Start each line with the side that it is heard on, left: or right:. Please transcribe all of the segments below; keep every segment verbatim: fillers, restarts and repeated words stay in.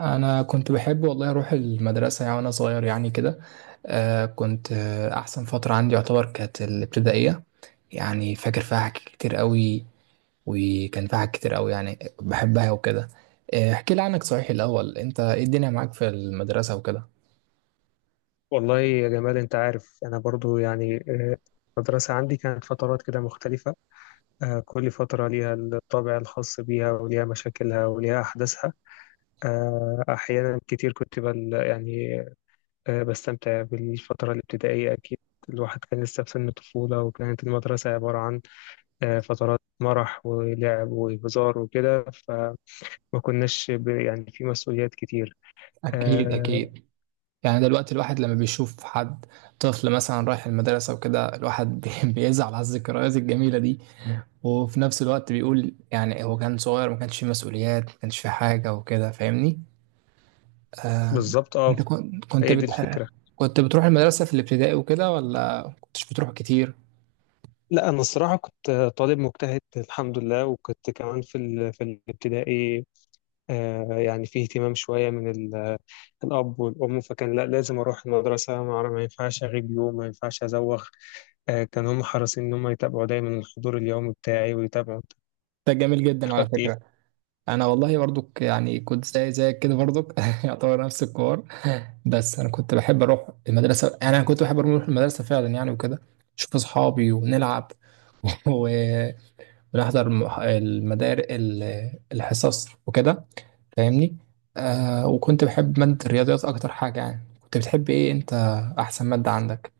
right: انا كنت بحب والله اروح المدرسه يعني وانا صغير يعني كده. آه كنت آه احسن فتره عندي يعتبر كانت الابتدائيه. يعني فاكر فيها حاجات كتير قوي. وكان فيها حاجات كتير قوي يعني بحبها وكده. آه، احكي لي عنك صحيح الاول، انت ايه الدنيا معاك في المدرسه وكده؟
left: والله يا جمال، انت عارف، انا برضو يعني آه، المدرسة عندي كانت فترات كده مختلفة. آه، كل فترة ليها الطابع الخاص بيها وليها مشاكلها وليها أحداثها. آه، أحيانا كتير كنت بل يعني آه، بستمتع بالفترة الابتدائية أكيد. الواحد كان لسه في سن الطفولة، وكانت المدرسة عبارة عن آه، فترات مرح ولعب وهزار وكده، فما كناش ب- يعني في مسؤوليات كتير.
right: اكيد
left: آه،
right: اكيد. يعني دلوقتي الواحد لما بيشوف حد طفل مثلا رايح المدرسه وكده، الواحد بي- بيزعل على الذكريات الجميله دي. وفي نفس الوقت بيقول يعني هو كان صغير ما كانش فيه مسؤوليات، ما كانش فيه حاجة وكده، فاهمني؟ آه.
left: بالظبط، اه.
right: انت كن- كنت
left: هي دي
right: بتح...
left: الفكرة.
right: كنت بتروح المدرسة في الابتدائي وكده ولا كنتش بتروح كتير؟
left: لا، انا الصراحه كنت طالب مجتهد الحمد لله، وكنت كمان في ال- في الابتدائي. آه، يعني في اهتمام شويه من ال- الاب والام، فكان لا، لازم اروح المدرسه، ما أعرف- ما ينفعش اغيب يوم، ما ينفعش ازوغ. آه، كان هم حريصين ان هم يتابعوا دايما الحضور اليومي بتاعي ويتابعوا.
right: ده جميل جدا على
left: اخدت ايه.
right: فكرة. انا والله برضك يعني كنت زي زيك كده برضك، يعتبر نفس الكور. بس انا كنت بحب اروح المدرسة، يعني انا كنت بحب اروح المدرسة فعلا يعني وكده. اشوف اصحابي ونلعب و- ونحضر الم- المدار ال- الحصص وكده. فاهمني؟ آه. وكنت بحب مادة الرياضيات أكتر حاجة. يعني كنت بتحب إيه أنت؟ أحسن مادة عندك؟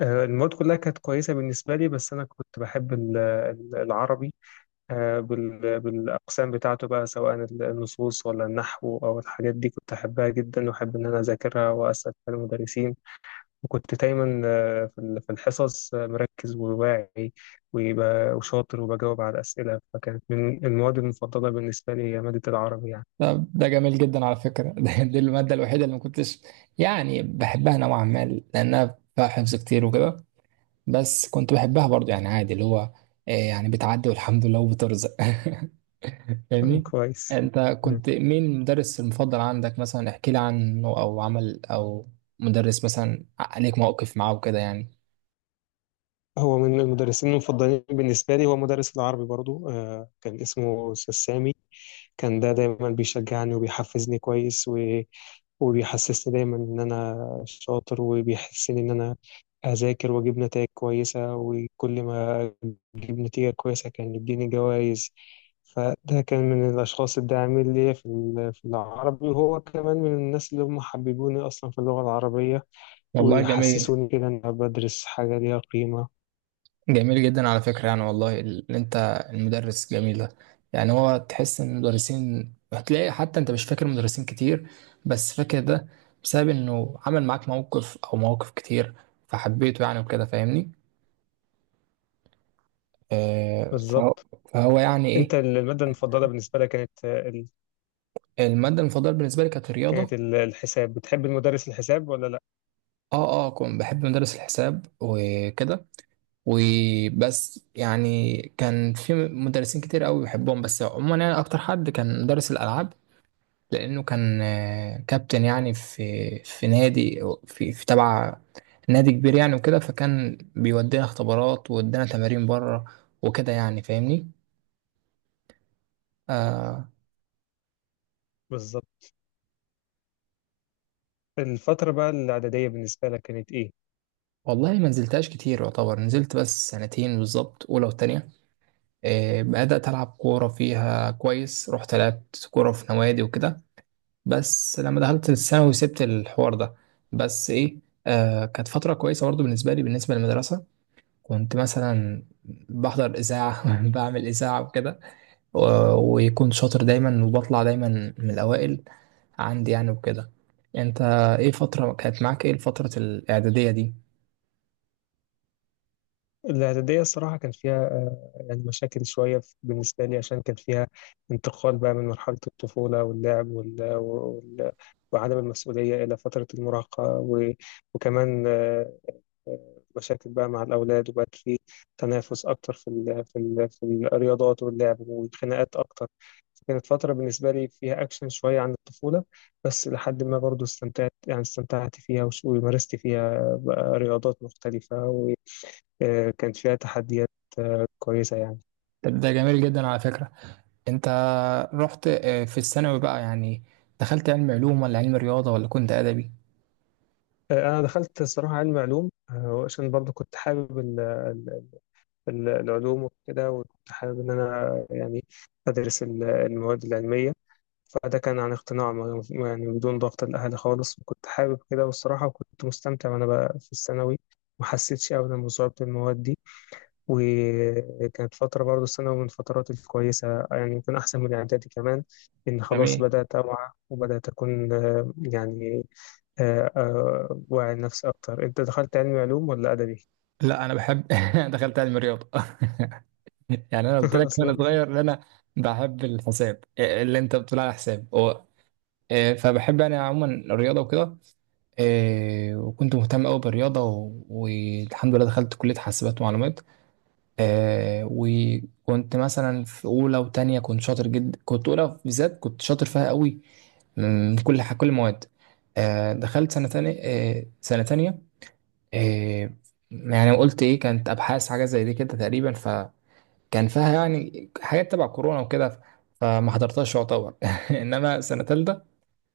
left: آه، المواد كلها كانت كويسه بالنسبه لي، بس انا كنت بحب ال- ال- العربي. آه، بال- بالأقسام بتاعته بقى، سواء النصوص ولا النحو أو الحاجات دي، كنت أحبها جدا وأحب إن أنا أذاكرها وأسأل فيها المدرسين. وكنت دايما آه، في ال- في الحصص آه، مركز وواعي ويبقى وشاطر وبجاوب على الأسئلة، فكانت من المواد المفضلة بالنسبة لي هي مادة العربي يعني.
right: طب ده جميل جدا على فكرة. ده دي المادة الوحيدة اللي ما كنتش يعني بحبها نوعا ما، لأنها فيها حفظ كتير وكده. بس كنت بحبها برضه يعني، عادي اللي هو آه يعني بتعدي والحمد لله وبترزق.
left: آه،
right: فاهمني؟
left: كويس.
right: أنت
left: مم.
right: كنت مين المدرس المفضل عندك؟ مثلا احكي لي عنه أو عمل، أو مدرس مثلا عليك موقف معاه وكده يعني.
left: هو من المدرسين المفضلين بالنسبة لي هو مدرس العربي برضو. آه، كان اسمه أستاذ سامي. كان ده دايما بيشجعني وبيحفزني كويس، وبيحسسني دايما إن أنا شاطر، وبيحسسني إن أنا أذاكر وأجيب نتائج كويسة، وكل ما أجيب نتيجة كويسة كان يديني جوائز. فده كان من الأشخاص الداعمين ليا في ال- في العربي، وهو كمان من الناس اللي هم حببوني أصلا في اللغة العربية،
right: والله جميل.
left: ويحسسوني كده إن أنا بدرس حاجة ليها قيمة.
right: جميل جدا على فكرة يعني، والله اللي انت، المدرس جميل ده. يعني هو تحس ان المدرسين هتلاقي حتى انت مش فاكر مدرسين كتير، بس فاكر ده بسبب انه عمل معاك موقف او مواقف كتير، فحبيته يعني وكده. فاهمني؟ آه. فهو,
left: بالظبط.
right: فهو يعني
left: أنت
right: ايه؟
left: المادة المفضلة بالنسبة لك كانت ال...
right: المادة المفضلة بالنسبة لي كانت
left: كانت
right: الرياضة.
left: ال- الحساب، بتحب المدرس الحساب ولا لأ؟
right: اه اه، كنت بحب مدرس الحساب وكده. وبس يعني كان في مدرسين كتير قوي بحبهم، بس عموما يعني اكتر حد كان مدرس الالعاب، لأنه كان آه، كابتن يعني في في نادي، في في تبع نادي كبير يعني وكده، فكان بيودينا اختبارات، وودينا تمارين بره وكده يعني. فاهمني؟ آه.
left: بالظبط. الفترة بقى الإعدادية بالنسبة لك كانت إيه؟
right: والله ما نزلتهاش كتير، يعتبر نزلت بس سنتين بالظبط، أولى وتانية. آه بدأت ألعب كورة فيها كويس، رحت لعبت كورة في نوادي وكده. بس لما دخلت الثانوي سبت الحوار ده. بس إيه، آه، كانت فترة كويسة برضه بالنسبة لي بالنسبة للمدرسة. كنت مثلا بحضر إذاعة، بعمل إذاعة وكده، و- ويكون شاطر دايما، وبطلع دايما من الأوائل عندي يعني وكده. أنت إيه فترة كانت معاك، إيه الفترة الإعدادية دي؟
left: الاعدادية الصراحة كان فيها آه، يعني مشاكل شوية في- بالنسبة لي، عشان كان فيها انتقال بقى من مرحلة الطفولة واللعب وال... وال... وعدم المسؤولية إلى فترة المراهقة و... وكمان آه، آه، مشاكل بقى مع الأولاد، وبقت في تنافس أكتر في ال... في ال... في الرياضات واللعب والخناقات أكتر. كانت فترة بالنسبة لي فيها أكشن شوية عن الطفولة، بس لحد ما برضو استمتعت، يعني استمتعت فيها وش- ومارست فيها بقى رياضات مختلفة. آه، كانت فيها تحديات كويسة يعني.
right: طب ده جميل جدا على فكرة. أنت رحت آه، في الثانوي بقى يعني دخلت علم علوم ولا علم رياضة ولا كنت أدبي؟
left: آه، أنا دخلت الصراحة علم علوم، آه، عشان برضه كنت حابب ال- ال- ال- العلوم وكده، وكنت حابب إن أنا يعني أدرس ال- المواد العلمية. فده كان عن اقتناع، ما- يعني بدون ضغط الأهل خالص، وكنت حابب كده، والصراحة كنت مستمتع وأنا بقى في الثانوي، ما حسيتش أبدا بصعوبة المواد دي. وكانت فترة برضه الثانوي من الفترات الكويسة، يعني يمكن أحسن من الإعدادي كمان، إن خلاص
right: جميل.
left: بدأت أوعى وبدأت أكون آه، يعني آه، آه، واعي نفسي أكتر. أنت دخلت علمي علوم ولا أدبي؟
right: لا، أنا بحب، دخلت علم رياضة. يعني أنا قلت لك وأنا
left: أصلا.
right: صغير إن أنا بحب الحساب، اللي أنت بتقول على حساب. آه، فبحب انا عموما الرياضه وكده. آه، وكنت مهتم قوي بالرياضه، و- والحمد لله دخلت كليه حاسبات ومعلومات. آه، وكنت مثلا في اولى وتانية كنت شاطر جدا. كنت اولى بالذات كنت شاطر فيها قوي، من كل ح- كل المواد. آه، دخلت سنه تانية، آه، سنه تانية آه، يعني قلت ايه، كانت ابحاث حاجه زي دي كده تقريبا. فكان فيها يعني حاجات تبع كورونا وكده، فما حضرتهاش يعتبر. انما سنه تالتة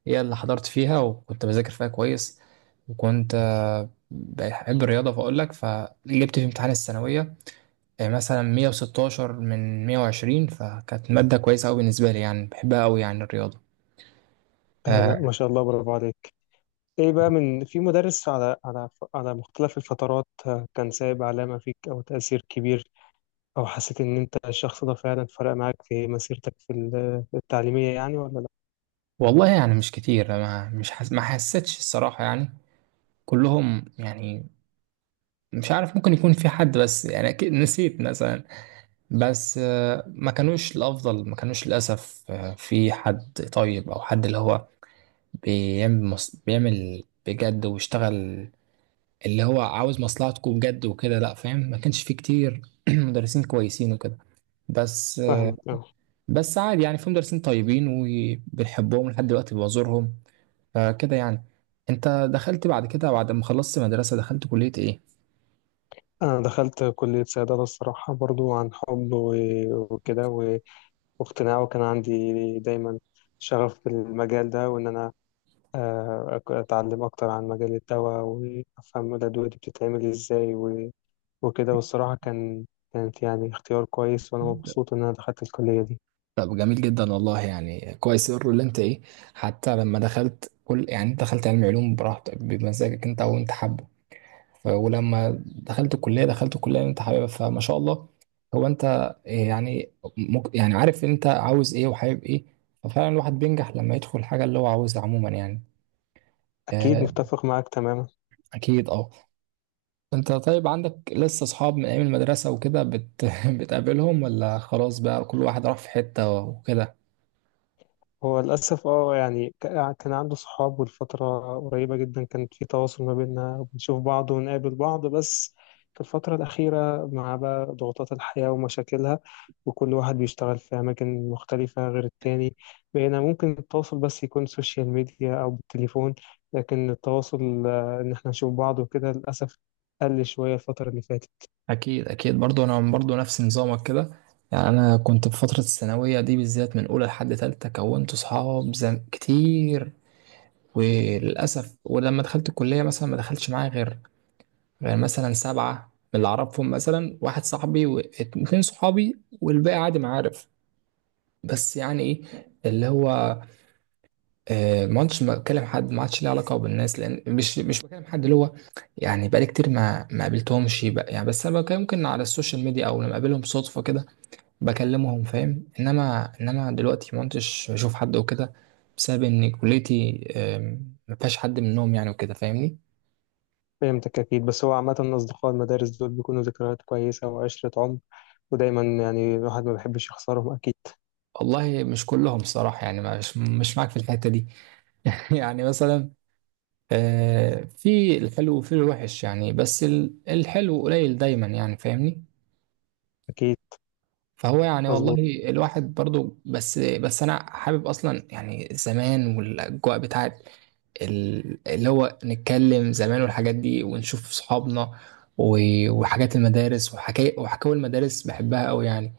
right: هي اللي حضرت فيها، وكنت بذاكر فيها كويس، وكنت آه، بحب الرياضة، فأقول لك فجبت في امتحان الثانوية آه، مثلا مية وستاشر من مية وعشرين. فكانت مادة كويسة أوي بالنسبة لي يعني، بحبها أوي يعني الرياضة.
left: آه،
right: آه،
left: لا، ما شاء الله، برافو عليك. ايه بقى، من في مدرس على على على مختلف الفترات آه، كان سايب علامة فيك او تأثير كبير، او حسيت ان انت الشخص ده فعلا فرق معاك في مسيرتك في ال- التعليمية يعني، ولا لا؟
right: والله يعني مش كتير، ما مش حس... ما حسيتش الصراحة يعني. كلهم يعني مش عارف، ممكن يكون في حد بس يعني أكيد نسيت مثلا. بس آه، ما كانوش الأفضل، ما كانوش للأسف آه، في حد طيب أو حد اللي هو بيعمل مص... بيعمل بجد واشتغل، اللي هو عاوز مصلحتكم بجد وكده. لا فاهم، ما كانش فيه كتير مدرسين كويسين وكده. بس
left: فاهمك، اه.
right: بس عادي يعني، في مدرسين طيبين وبنحبهم لحد دلوقتي بزورهم، فكده يعني. انت دخلت بعد كده، بعد ما خلصت مدرسة دخلت كلية ايه؟
left: انا دخلت كلية صيدلة الصراحة برضو عن حب و- وكده و- واقتناع، وكان عندي دايما شغف بالمجال ده، وان انا آه، أك- أتعلم أكتر عن مجال الدواء، وأفهم الأدوية دي بتتعمل إزاي و- وكده. والصراحة كان كانت يعني اختيار كويس، وأنا مبسوط إن أنا دخلت الكلية دي.
right: طب جميل جدا والله يعني، كويس يقول اللي انت ايه. حتى لما دخلت كل يعني، انت دخلت علم علوم براحتك بمزاجك انت وانت حابه، ف- ولما دخلت الكليه دخلت الكليه اللي انت حاببها، فما شاء الله. هو انت إيه يعني، مك يعني عارف انت عاوز ايه وحابب ايه. ففعلا الواحد بينجح لما يدخل الحاجه اللي هو عاوزها عموما يعني.
left: أكيد
right: آه،
left: متفق معاك تماما.
right: اكيد اه. انت طيب عندك لسه اصحاب من ايام المدرسه وكده، بت... بتقابلهم ولا خلاص بقى كل واحد راح في حته وكده؟
left: هو للأسف، اه، يعني ك- كان عنده صحاب، والفترة قريبة جدا كان في تواصل ما بيننا، بنشوف بعض ونقابل بعض، بس في الفترة الأخيرة مع بقى ضغوطات الحياة ومشاكلها، وكل واحد بيشتغل في أماكن مختلفة غير التاني، بقينا ممكن التواصل بس يكون سوشيال ميديا أو بالتليفون، لكن التواصل آه، إن احنا نشوف بعض وكده للأسف قل شوية الفترة اللي فاتت.
right: اكيد اكيد. برضو انا برضو نفس نظامك كده. يعني انا كنت في فتره الثانويه دي بالذات من اولى لحد تالتة، كونت اصحاب زم... كتير. وللأسف، ولما دخلت الكلية مثلا ما دخلتش معايا غير، غير مثلا سبعة من اللي أعرفهم، مثلا واحد صاحبي واتنين صحابي، والباقي عادي معارف. بس يعني إيه، اللي هو آه، ما عدتش بكلم حد، ما عادش ليه علاقة بالناس، لأن مش مش بكلم حد اللي هو يعني. بقالي كتير ما ما قابلتهمش بقى يعني، بس أنا بكلم ممكن على السوشيال ميديا أو لما أقابلهم صدفة كده بكلمهم. فاهم إنما، إنما دلوقتي ما عدتش بشوف حد وكده، بسبب إن كليتي آم، ما فيهاش حد منهم يعني وكده. فاهمني؟
left: فهمتك أكيد، بس هو عامة أصدقاء المدارس دول بيكونوا ذكريات كويسة وعشرة عمر، ودايما يعني الواحد ما بيحبش يخسرهم أكيد.
right: والله مش كلهم صراحة يعني، مش مش معاك في الحتة دي. يعني مثلا آه، في الحلو وفي الوحش يعني، بس ال- الحلو قليل دايما يعني. فاهمني؟
left: أكيد.
right: فهو يعني
left: مظبوط.
right: والله الواحد برضو، بس بس انا حابب اصلا يعني زمان، والاجواء بتاعت ال- اللي هو، نتكلم زمان والحاجات دي، ونشوف صحابنا، و- وحاجات المدارس، وحكاية وحكاوي المدارس بحبها قوي يعني.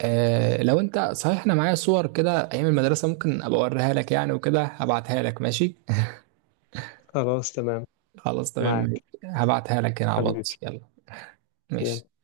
right: آه، لو انت صحيح، انا معايا صور كده ايام المدرسه، ممكن ابقى اوريها لك يعني وكده، هبعتها لك ماشي.
left: خلاص تمام.
right: خلاص تمام،
left: معاك
right: هبعتها لك هنا على
left: حبيبي.
right: الواتس، يلا ماشي.
left: يلا.